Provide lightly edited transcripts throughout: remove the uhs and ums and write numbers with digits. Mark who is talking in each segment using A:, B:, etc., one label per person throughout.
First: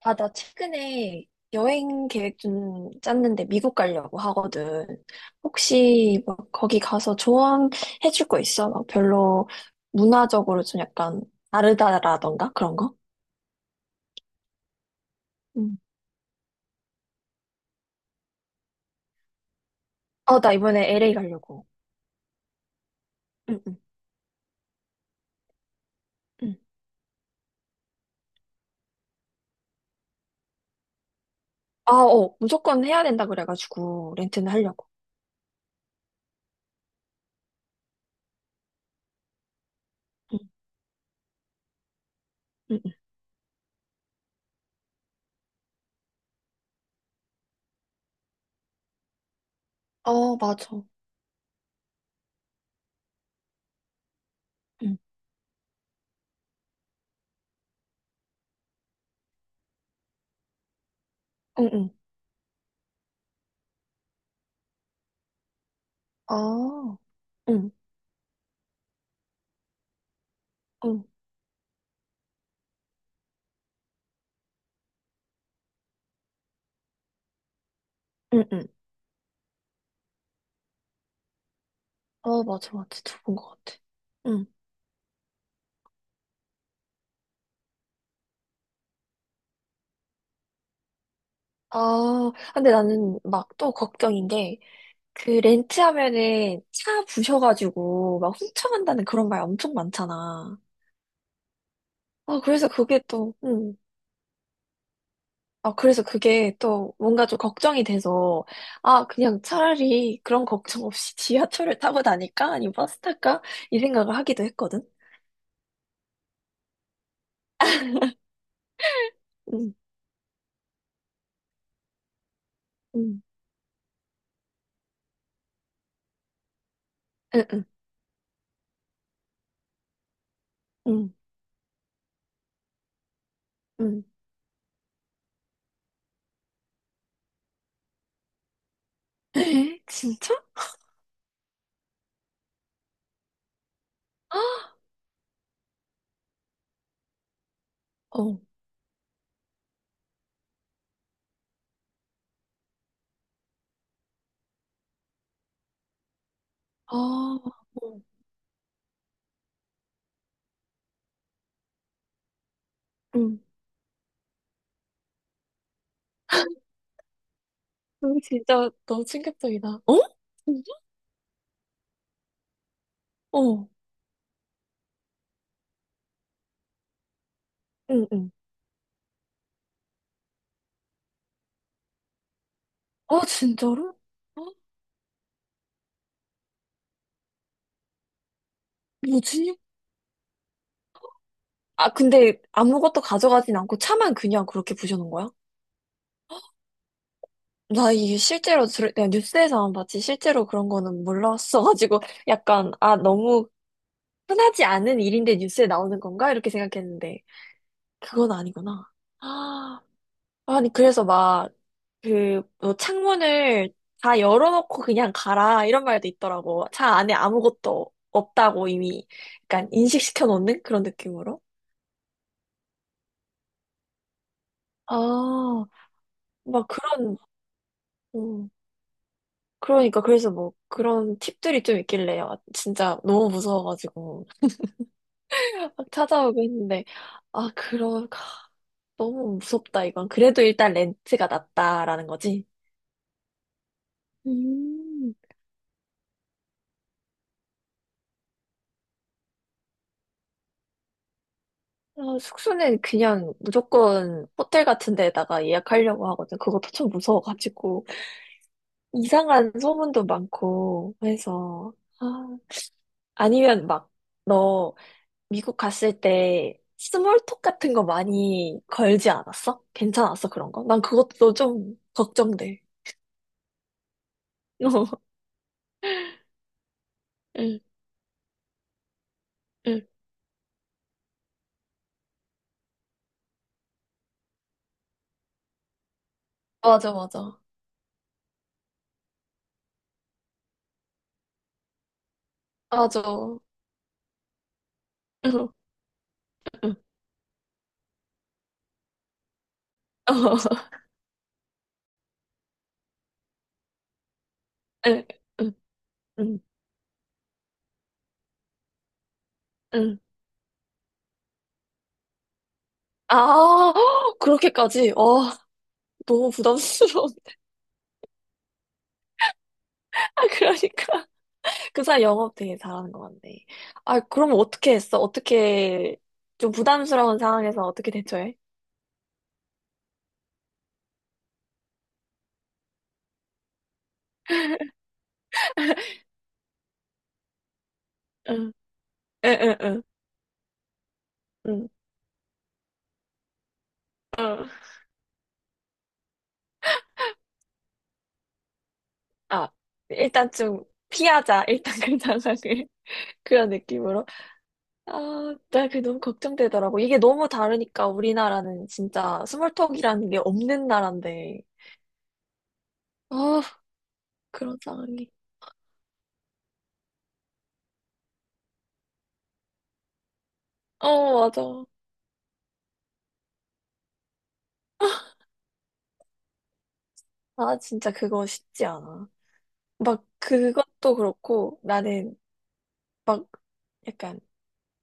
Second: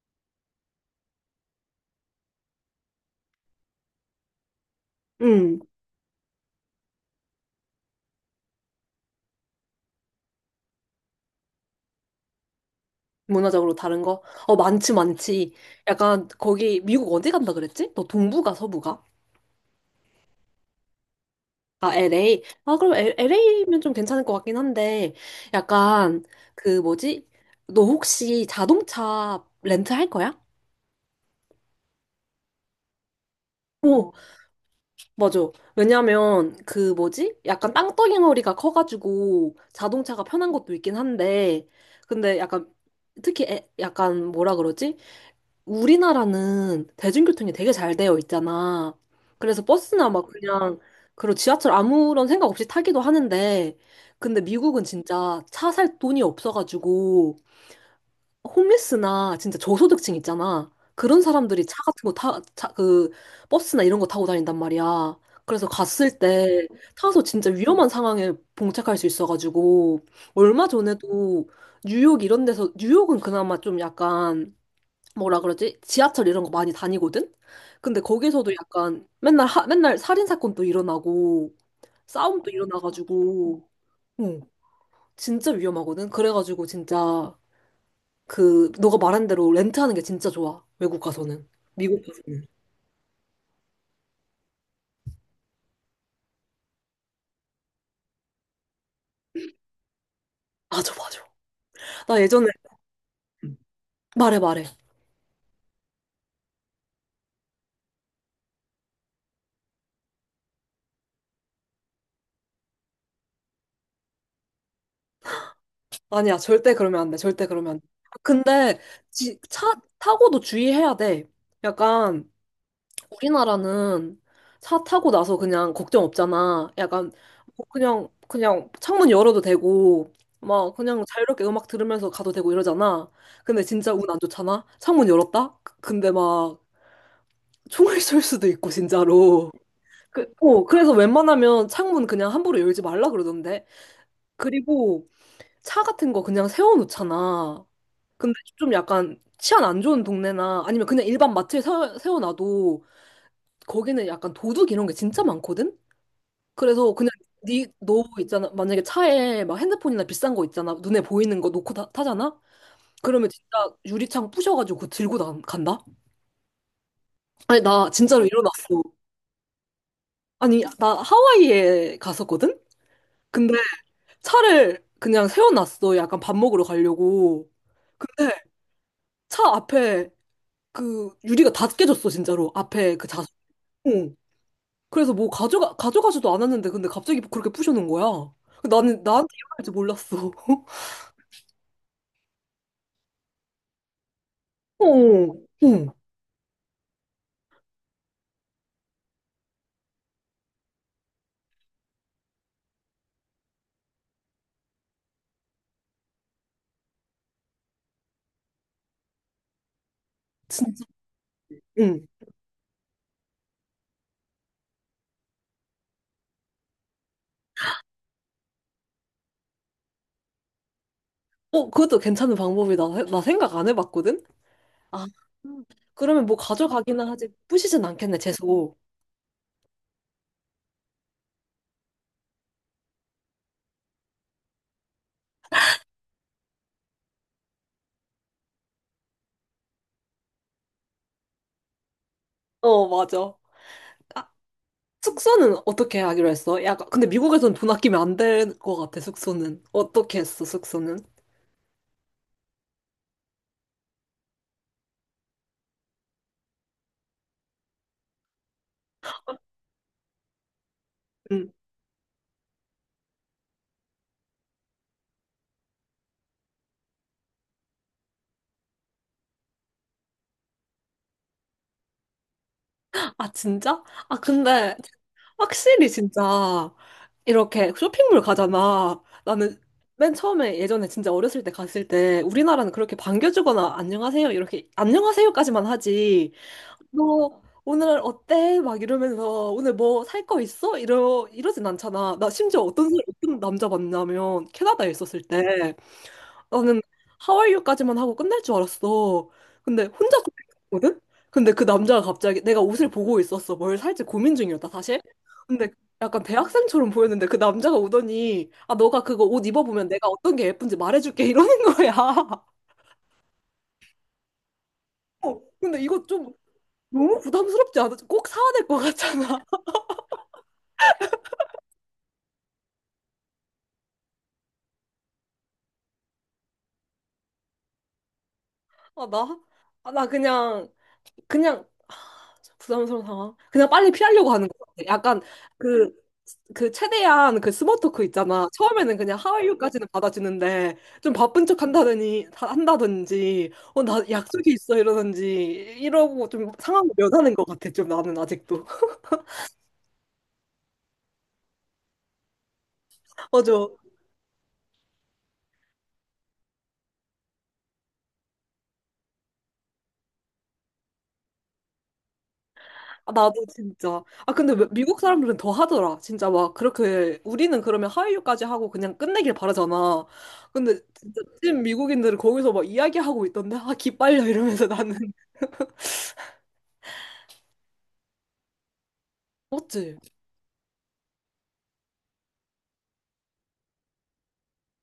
A: 아, 나 최근에 여행 계획 좀 짰는데 미국 가려고 하거든.
B: 음,
A: 혹시 막 거기 가서 조언해 줄 거 있어? 막 별로 문화적으로 좀 약간 다르다라던가 그런 거?
B: 문화적으로 다른 거? 어, 많지, 많지.
A: 응.
B: 약간, 거기, 미국 어디 간다 그랬지? 너 동부가, 서부가?
A: 어, 나 이번에 LA 가려고.
B: 아, LA. 아, 그럼
A: 응, 응,
B: LA면 좀 괜찮을 것 같긴 한데, 약간,
A: 응.
B: 그 뭐지? 너 혹시 자동차 렌트 할 거야?
A: 아, 어, 무조건 해야 된다
B: 오,
A: 그래가지고 렌트는 하려고.
B: 맞아. 왜냐면, 그 뭐지? 약간 땅덩어리가 커가지고, 자동차가
A: 응,
B: 편한 것도 있긴 한데, 근데 약간,
A: 응, 응.
B: 특히 약간 뭐라 그러지? 우리나라는 대중교통이 되게 잘 되어 있잖아. 그래서 버스나 막
A: 어,
B: 그냥,
A: 맞아.
B: 그리고 지하철 아무런 생각 없이 타기도 하는데, 근데 미국은
A: 응,
B: 진짜 차 살 돈이 없어가지고, 홈리스나 진짜 저소득층 있잖아. 그런 사람들이
A: 응,
B: 차
A: 응.
B: 같은 거 타, 차, 그, 버스나 이런 거 타고 다닌단 말이야. 그래서 갔을 때
A: 아,
B: 타서 진짜
A: 응,
B: 위험한 상황에 봉착할 수 있어가지고, 얼마
A: 응,
B: 전에도 뉴욕 이런 데서, 뉴욕은 그나마 좀 약간, 뭐라 그러지? 지하철 이런 거 많이 다니거든? 근데
A: 응,
B: 거기서도
A: 응.
B: 약간 맨날 맨날 살인 사건도 일어나고
A: 어,
B: 싸움도
A: 맞아, 맞아. 들어본 것
B: 일어나가지고
A: 같아.
B: 응, 진짜 위험하거든. 그래가지고 진짜 그 너가 말한 대로 렌트하는 게 진짜 좋아. 외국 가서는. 미국
A: 아,
B: 가서는.
A: 근데 나는 막 또 걱정인 게, 그 렌트하면은 차 부셔가지고 막 훔쳐간다는 그런 말 엄청 많잖아.
B: 맞아, 맞아. 나
A: 아,
B: 예전에
A: 그래서 그게 또,
B: 말해 말해.
A: 아, 그래서 그게 또 뭔가 좀 걱정이 돼서, 아, 그냥 차라리 그런 걱정 없이 지하철을 타고 다닐까? 아니면 버스 탈까? 이 생각을 하기도 했거든.
B: 아니야, 절대 그러면 안 돼. 절대 그러면 안 돼. 근데 지, 차
A: 응
B: 타고도 주의해야 돼. 약간
A: 응
B: 우리나라는 차 타고 나서 그냥 걱정 없잖아. 약간
A: 응, 응,
B: 뭐 그냥 창문 열어도 되고 막 그냥
A: 응,
B: 자유롭게 음악 들으면서 가도 되고 이러잖아. 근데 진짜
A: 응.
B: 운 안 좋잖아. 창문 열었다? 근데 막 총을 쏠 수도 있고 진짜로.
A: 에?
B: 그,
A: 진짜?
B: 어, 그래서 웬만하면 창문 그냥 함부로 열지 말라 그러던데.
A: 아,
B: 그리고 차 같은 거 그냥 세워놓잖아. 근데
A: 어,
B: 좀 약간 치안 안 좋은 동네나 아니면 그냥 일반 마트에 세워놔도 거기는 약간 도둑 이런 게 진짜 많거든? 그래서
A: 아,
B: 그냥
A: 어,
B: 니, 너 있잖아. 만약에 차에 막 핸드폰이나 비싼 거 있잖아. 눈에 보이는 거 놓고 타, 잖아 그러면
A: 응.
B: 진짜 유리창 부셔가지고 그거 들고 나, 간다? 아니, 나
A: 응,
B: 진짜로
A: 진짜
B: 일어났어.
A: 너무 충격적이다. 어?
B: 아니,
A: 응.
B: 나 하와이에 갔었거든? 근데
A: 어.
B: 차를 그냥 세워놨어. 약간 밥 먹으러 가려고.
A: 응, 응.
B: 근데 차 앞에 그 유리가 다 깨졌어, 진짜로. 앞에 그
A: 아,
B: 자석. 어.
A: 진짜로? 어?
B: 그래서 뭐 가져가, 가져가지도 않았는데, 근데 갑자기 그렇게 부셔는 거야. 나는, 나한테
A: 뭐지?
B: 일어날 줄 몰랐어.
A: 아, 근데 아무것도 가져가진 않고 차만 그냥 그렇게 부셔놓은 거야?
B: 어, 응,
A: 나 이게 실제로 들, 내가 뉴스에서만 봤지 실제로 그런 거는 몰랐어가지고 약간 아 너무 흔하지 않은 일인데 뉴스에 나오는 건가? 이렇게 생각했는데 그건 아니구나. 아, 아니
B: 진짜,
A: 그래서 막
B: 응.
A: 그 뭐 창문을 다 열어놓고 그냥 가라 이런 말도 있더라고. 차 안에 아무것도 없다고 이미 약간 인식시켜 놓는 그런 느낌으로.
B: 어, 그것도 괜찮은 방법이다. 나 생각 안 해봤거든? 아, 음.
A: 아,
B: 그러면 뭐
A: 막
B: 가져가기는
A: 그런,
B: 하지, 부시진 않겠네,
A: 음,
B: 재수.
A: 그러니까, 그래서 뭐, 그런 팁들이 좀 있길래, 요 진짜 너무 무서워가지고, 막 찾아오고 했는데, 아, 그러, 하, 너무 무섭다, 이건. 그래도 일단 렌트가 낫다라는 거지.
B: 어, 맞아. 아,
A: 음,
B: 숙소는 어떻게 하기로 했어? 약간, 근데 미국에선 돈 아끼면 안 될 것 같아, 숙소는. 어떻게 했어, 숙소는?
A: 아, 숙소는 그냥 무조건 호텔 같은 데다가 예약하려고 하거든. 그것도 참 무서워가지고, 이상한 소문도 많고
B: 응.
A: 해서, 아, 아니면 막, 너, 미국 갔을 때 스몰톡 같은 거 많이 걸지 않았어? 괜찮았어, 그런 거? 난 그것도 좀 걱정돼.
B: 아, 진짜? 아, 근데 확실히 진짜
A: 응,
B: 이렇게 쇼핑몰 가잖아. 나는
A: 응.
B: 맨 처음에 예전에 진짜 어렸을 때 갔을 때 우리나라는 그렇게 반겨주거나 안녕하세요 이렇게 안녕하세요까지만 하지.
A: 맞아, 맞아.
B: 너 오늘 어때? 막 이러면서 오늘 뭐 살 거 있어? 이러 이러진 않잖아. 나 심지어
A: 맞아.
B: 어떤 남자 만나면 캐나다에 있었을
A: 응,
B: 때
A: 응.
B: 나는 하와이유까지만 하고 끝날 줄 알았어. 근데 혼자
A: 어,
B: 고민했거든? 근데 그 남자가 갑자기 내가 옷을 보고 있었어. 뭘 살지 고민 중이었다, 사실.
A: 응, 응,
B: 근데 약간
A: 응.
B: 대학생처럼 보였는데 그 남자가 오더니 아, 너가 그거 옷 입어보면
A: 응.
B: 내가 어떤 게 예쁜지 말해줄게 이러는 거야.
A: 아, 그렇게까지? 어,
B: 어, 근데 이거
A: 너무
B: 좀
A: 부담스러워.
B: 너무 부담스럽지 않아? 꼭 사야 될 것 같잖아.
A: 아, 그러니까. 그 사람 영업 되게 잘하는 것 같네. 아, 그럼 어떻게 했어? 어떻게, 좀 부담스러운 상황에서 어떻게 대처해?
B: 아, 나? 아, 나 그냥, 그냥, 아, 참 부담스러운 상황. 그냥 빨리 피하려고 하는 것 같아. 약간 그 그 최대한 그 스모 토크 있잖아.
A: 응,
B: 처음에는 그냥
A: 응, 응,
B: 하와이유까지는 받아주는데 좀 바쁜 척
A: 응.
B: 한다든지 어 나
A: 응.
B: 약속이 있어 이러든지 이러고 좀 상황을 면하는 것 같아. 좀 나는 아직도.
A: 아, 일단 좀 피하자. 일단 그 상황을. 그런
B: 맞아.
A: 느낌으로. 아, 나 그게 너무 걱정되더라고. 이게 너무 다르니까 우리나라는 진짜 스몰톡이라는 게 없는 나라인데.
B: 아, 나도
A: 아,
B: 진짜. 아 근데
A: 그런
B: 미국
A: 상황이.
B: 사람들은 더 하더라. 진짜 막 그렇게 우리는 그러면 하와이유까지 하고 그냥 끝내길 바라잖아. 근데
A: 어,
B: 진짜 찐
A: 맞아.
B: 미국인들은 거기서 막 이야기하고 있던데 아 기빨려 이러면서 나는.
A: 아, 진짜 그거 쉽지 않아.
B: 맞지?
A: 막 그것도 그렇고 나는 막 약간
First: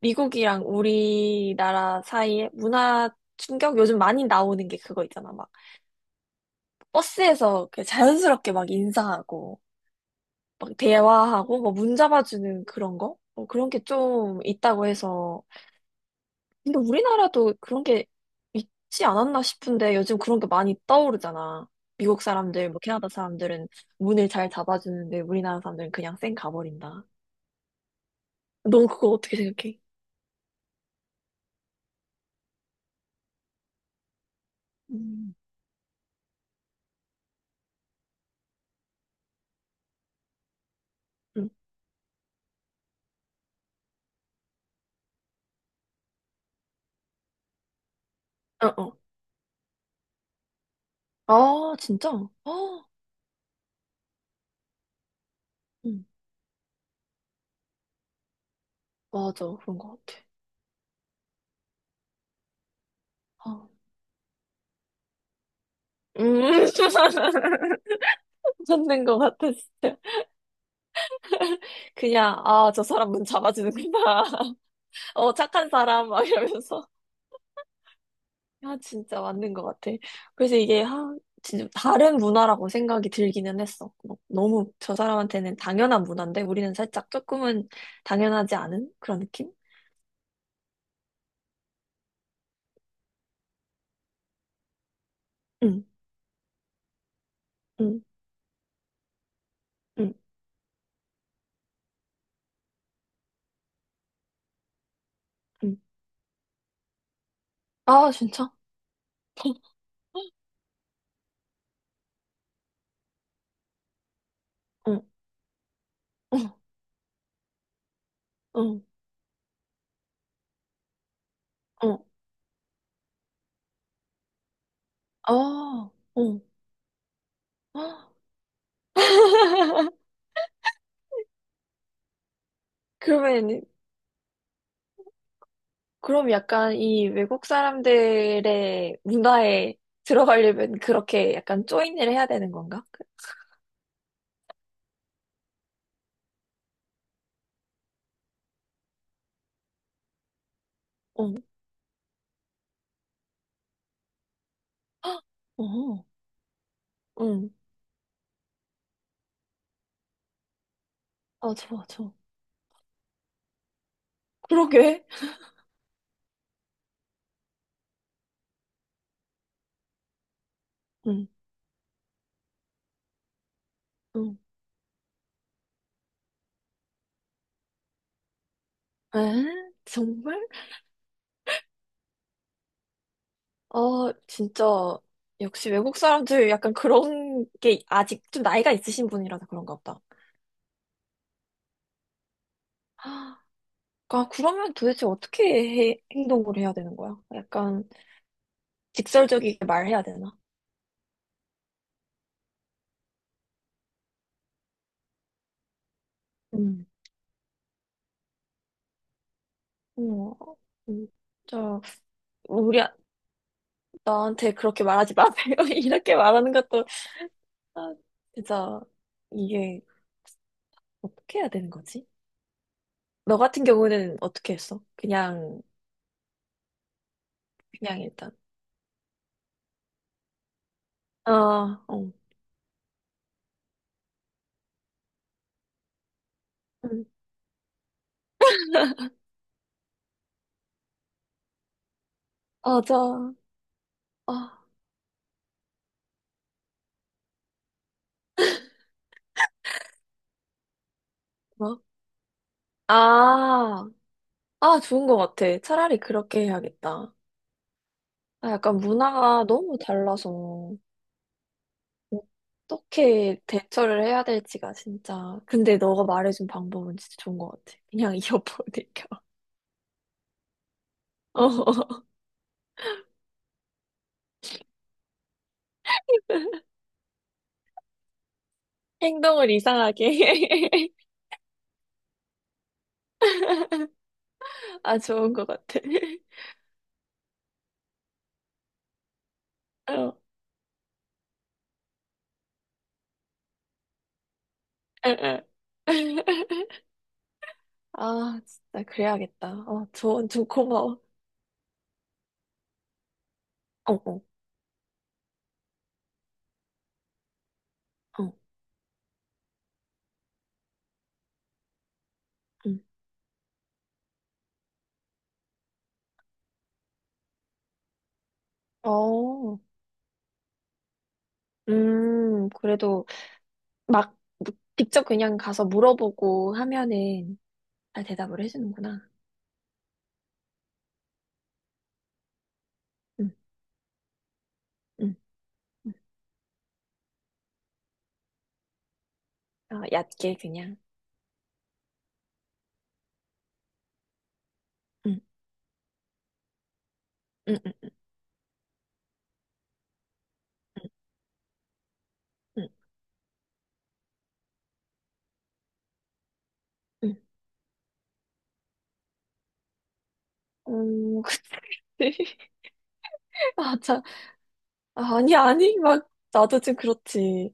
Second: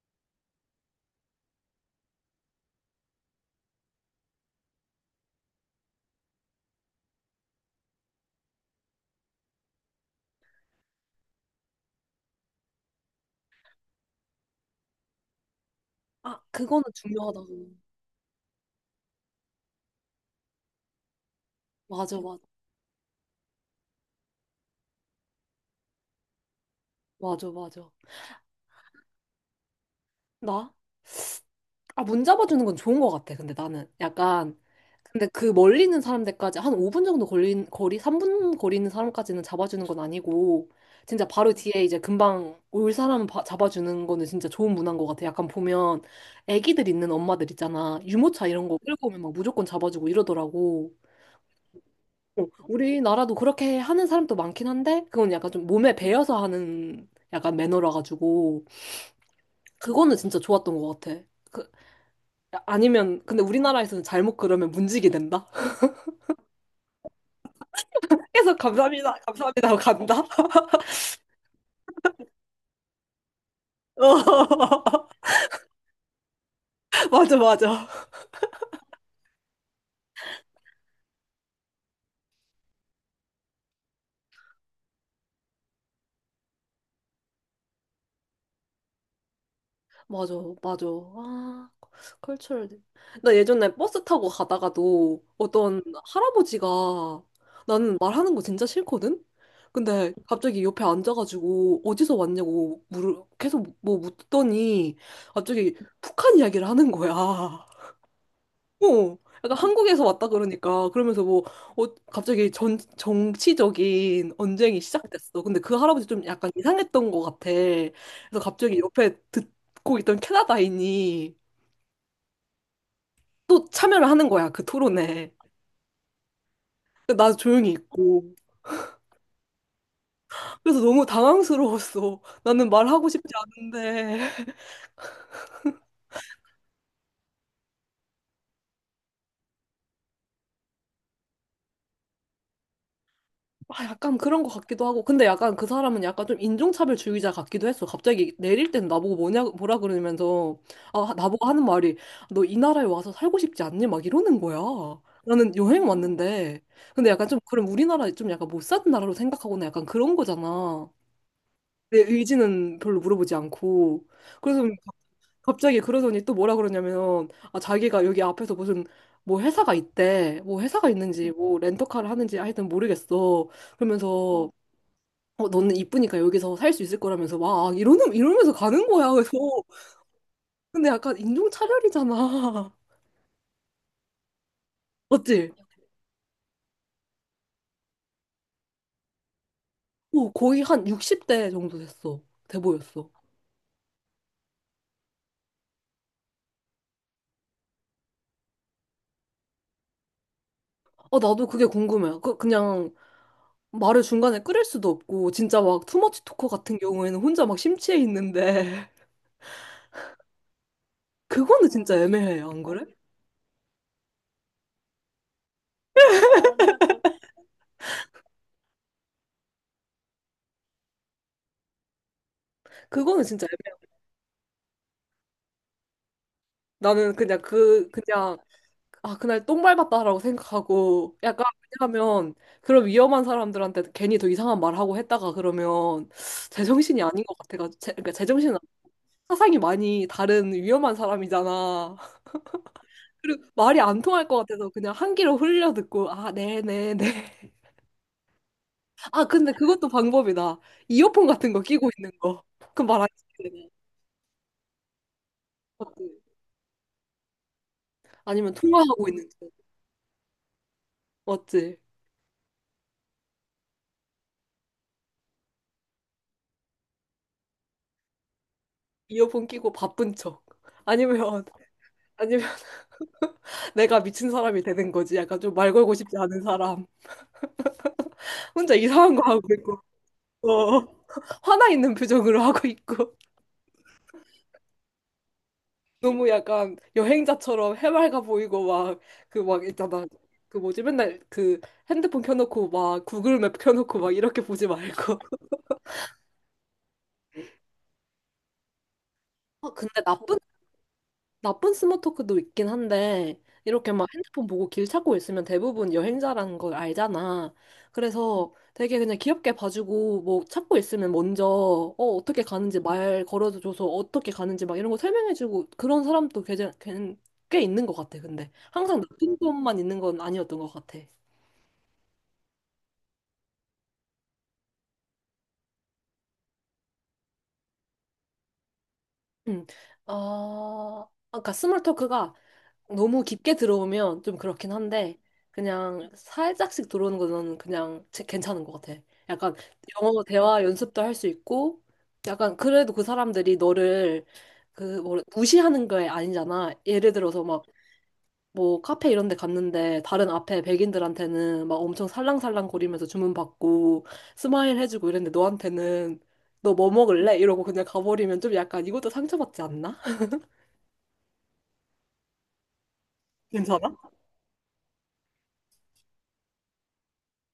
A: 미국이랑 우리나라 사이에 문화 충격 요즘 많이 나오는 게 그거 있잖아. 막 버스에서 그냥 자연스럽게 막 인사하고 막 대화하고 뭐 문 잡아주는 그런 거? 어, 그런 게 좀 있다고 해서.
B: 아
A: 근데
B: 그거는
A: 우리나라도
B: 중요하다고.
A: 그런 게 있지 않았나 싶은데 요즘 그런 게 많이 떠오르잖아.
B: 맞아
A: 미국
B: 맞아
A: 사람들, 뭐 캐나다 사람들은 문을 잘 잡아주는데 우리나라 사람들은 그냥 쌩 가버린다.
B: 맞아 맞아.
A: 넌 그거 어떻게 생각해?
B: 나? 아, 문 잡아주는 건 좋은 것 같아. 근데 나는 약간, 근데
A: 음.
B: 그 멀리 있는 사람들까지 한 5분 정도 걸린, 거리, 3분 거리 있는 사람까지는 잡아주는 건 아니고, 진짜
A: 응.
B: 바로 뒤에 이제 금방 올 잡아주는 거는 진짜 좋은 문화인 것 같아. 약간 보면 애기들 있는 엄마들 있잖아. 유모차 이런
A: 어,
B: 거
A: 어.
B: 끌고 오면 막 무조건 잡아주고 이러더라고.
A: 아, 진짜?
B: 어,
A: 어,
B: 우리나라도 그렇게 하는 사람도 많긴 한데, 그건 약간 좀 몸에
A: 응.
B: 배어서 하는 약간 매너라 가지고,
A: 맞아. 그런 것
B: 그거는
A: 같아.
B: 진짜 좋았던 것 같아. 그 아니면 근데
A: 아.
B: 우리나라에서는 잘못 그러면 문지기 된다.
A: 음.
B: 계속
A: 찾는
B: 감사합니다,
A: 것 같아,
B: 감사합니다 하고
A: 진짜.
B: 간다.
A: 그냥, 아, 저 사람 문 잡아주는구나.
B: 어,
A: 어, 착한 사람, 막 이러면서.
B: 맞아, 맞아,
A: 야, 진짜 맞는 것 같아. 그래서 이게, 하, 진짜 다른 문화라고 생각이 들기는 했어. 막 너무 저 사람한테는 당연한 문화인데, 우리는 살짝 조금은 당연하지 않은 그런 느낌?
B: 맞아, 맞아. 아, 컬처럴. 나 예전에 버스 타고 가다가도 어떤
A: 응,
B: 할아버지가 나는
A: 응,
B: 말하는 거 진짜 싫거든. 근데
A: 응,
B: 갑자기 옆에 앉아가지고 어디서 왔냐고 물을 계속 뭐 묻더니 갑자기
A: 응.
B: 북한 이야기를 하는 거야.
A: 아, 진짜?
B: 어,
A: 응,
B: 약간 한국에서 왔다 그러니까 그러면서 뭐 어, 갑자기 전 정치적인 언쟁이
A: 응,
B: 시작됐어. 근데 그 할아버지 좀 약간 이상했던 것 같아. 그래서 갑자기
A: 응,
B: 옆에 듣고 있던 캐나다인이
A: 응.
B: 또 참여를 하는 거야 그 토론에.
A: 아, 응.
B: 근데 나 조용히
A: 헉,
B: 있고 그래서 너무 당황스러웠어. 나는 말하고 싶지
A: 그러면,
B: 않은데.
A: 그럼 약간 이 외국 사람들의 문화에 들어가려면 그렇게 약간 조인을 해야 되는 건가? 그,
B: 아, 약간 그런 것 같기도 하고. 근데 약간 그 사람은 약간 좀 인종차별 주의자 같기도 했어. 갑자기 내릴 땐 나보고 뭐냐, 뭐라 그러면서, 아,
A: 응.
B: 나보고 하는 말이, 너 이 나라에 와서 살고 싶지 않니? 막 이러는 거야.
A: 헉!
B: 나는 여행
A: 어,
B: 왔는데. 근데 약간 좀,
A: 응.
B: 그럼 우리나라 좀 약간 못 사는 나라로 생각하거나 약간 그런 거잖아.
A: 맞아,
B: 내
A: 맞아.
B: 의지는 별로 물어보지 않고. 그래서
A: 그러게.
B: 갑자기 그러더니 또 뭐라 그러냐면, 아, 자기가 여기 앞에서 무슨, 뭐 회사가 있대. 뭐 회사가
A: 응,
B: 있는지, 뭐 렌터카를 하는지 하여튼 모르겠어.
A: 응.
B: 그러면서, 어, 너는 이쁘니까 여기서 살 수 있을 거라면서 막 아, 이러는 이러면서 가는 거야. 그래서
A: 에? 정말?
B: 근데 약간 인종 차별이잖아.
A: 아, 진짜.
B: 맞지?
A: 역시 외국 사람들 약간 그런 게 아직 좀 나이가 있으신 분이라서 그런가 보다.
B: 어, 거의 한 60대 정도 됐어. 돼 보였어.
A: 아, 그러면 도대체 어떻게 해- 행동을 해야 되는 거야? 약간 직설적이게 말해야 되나?
B: 어, 나도 그게 궁금해. 그, 그냥 말을 중간에 끊을 수도 없고 진짜 막 투머치 토커 같은
A: 음,
B: 경우에는 혼자 막 심취해 있는데
A: 어, 음,
B: 그거는
A: 진짜,
B: 진짜 애매해. 안
A: 우리,
B: 그래?
A: 아- 나한테 그렇게 말하지 마세요. 이렇게 말하는 것도, 아, 진짜, 이게 어떻게 해야 되는 거지?
B: 그거는
A: 너
B: 진짜
A: 같은
B: 애매해.
A: 경우는 어떻게 했어? 그냥,
B: 나는 그냥 그
A: 그냥 일단.
B: 그냥 아, 그날 똥 밟았다라고 생각하고, 약간,
A: 아, 어.
B: 왜냐하면, 그런 위험한 사람들한테 괜히 더 이상한 말 하고 했다가 그러면, 제정신이
A: 음,
B: 아닌 것 같아가지고, 제, 그러니까 제정신은 아니고 사상이 많이 다른 위험한 사람이잖아.
A: 맞아.
B: 그리고 말이 안 통할
A: 아,
B: 것 같아서 그냥 한 귀로 흘려 듣고, 아, 네네네. 아, 근데 그것도 방법이다. 이어폰 같은 거
A: 뭐?
B: 끼고 있는 거. 그럼 말안 듣
A: 아, 아, 좋은 것 같아.
B: 아
A: 차라리
B: 맞지?
A: 그렇게 해야겠다. 아,
B: 아니면
A: 약간
B: 통화하고 있는
A: 문화가
B: 거.
A: 너무 달라서
B: 맞지?
A: 어떻게 대처를 해야 될지가 진짜. 근데 너가 말해준 방법은 진짜 좋은 것 같아. 그냥 이어폰을 껴.
B: 이어폰 끼고 바쁜 척. 아니면,
A: 어,
B: 아니면, 내가 미친 사람이 되는 거지. 약간 좀 말 걸고 싶지 않은 사람. 혼자 이상한 거 하고
A: 행동을
B: 있고, 어,
A: 이상하게.
B: 화나 있는 표정으로 하고 있고.
A: 아, 좋은 것 같아.
B: 너무 약간 여행자처럼 해맑아 보이고, 막, 그 막 있잖아.
A: 어,
B: 그 뭐지, 맨날 그 핸드폰 켜놓고 막 구글맵 켜놓고 막 이렇게 보지
A: 에,
B: 말고.
A: 에. 아, 진짜 그래야겠다.
B: 아,
A: 어,
B: 근데
A: 조언
B: 나쁜
A: 좀 고마워.
B: 나쁜 스몰 토크도 있긴 한데, 이렇게
A: 어,
B: 막
A: 어,
B: 핸드폰 보고 길 찾고 있으면 대부분 여행자라는 걸 알잖아.
A: 어,
B: 그래서 되게 그냥 귀엽게 봐주고, 뭐 찾고 있으면 먼저, 어, 어떻게 가는지
A: 음.
B: 말 걸어줘서 어떻게 가는지 막 이런 거 설명해주고, 그런 사람도 꽤, 꽤 있는 것 같아, 근데. 항상 나쁜
A: 어,
B: 것만 있는 건 아니었던 것 같아.
A: 그래도 막 직접 그냥 가서 물어보고 하면은 다 대답을 해주는구나.
B: 음 어, 아, 아까 스몰 토크가 너무
A: 응
B: 깊게 들어오면 좀 그렇긴
A: 응
B: 한데
A: 응
B: 그냥 살짝씩 들어오는 거는 괜찮은 것 같아. 약간
A: 아
B: 영어
A: 얕게
B: 대화
A: 그냥.
B: 연습도 할 수 있고 약간 그래도 그 사람들이 너를 그 뭐
A: 응
B: 무시하는 게 아니잖아. 예를 들어서
A: 응
B: 막
A: 응
B: 뭐 카페 이런 데 갔는데 다른 앞에 백인들한테는 막 엄청 살랑살랑
A: 응
B: 거리면서 주문 받고 스마일 해주고 이랬는데 너한테는 너 뭐
A: 응
B: 먹을래? 이러고 그냥 가버리면 좀 약간 이것도 상처받지 않나?
A: 음, 그치. 아,
B: 괜찮아?
A: 자 아, 아니, 아니, 막, 나도 좀 그렇지.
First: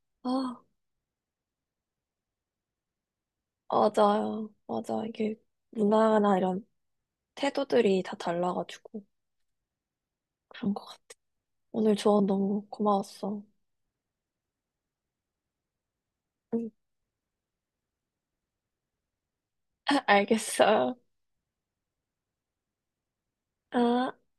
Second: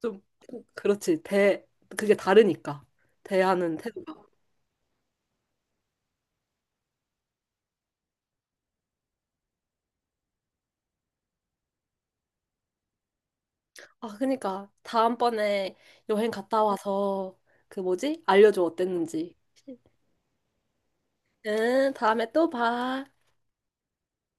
B: 좀
A: 아,
B: 그렇지 대 그게 다르니까 대하는 태도가
A: 맞아요. 맞아. 이게 문화나 이런 태도들이 다 달라가지고 그런 것 같아. 오늘 조언 너무 고마웠어.
B: 아 그러니까 다음번에 여행 갔다
A: 응,
B: 와서 그 뭐지 알려줘 어땠는지
A: 알겠어.
B: 응 다음에 또 봐.
A: 아.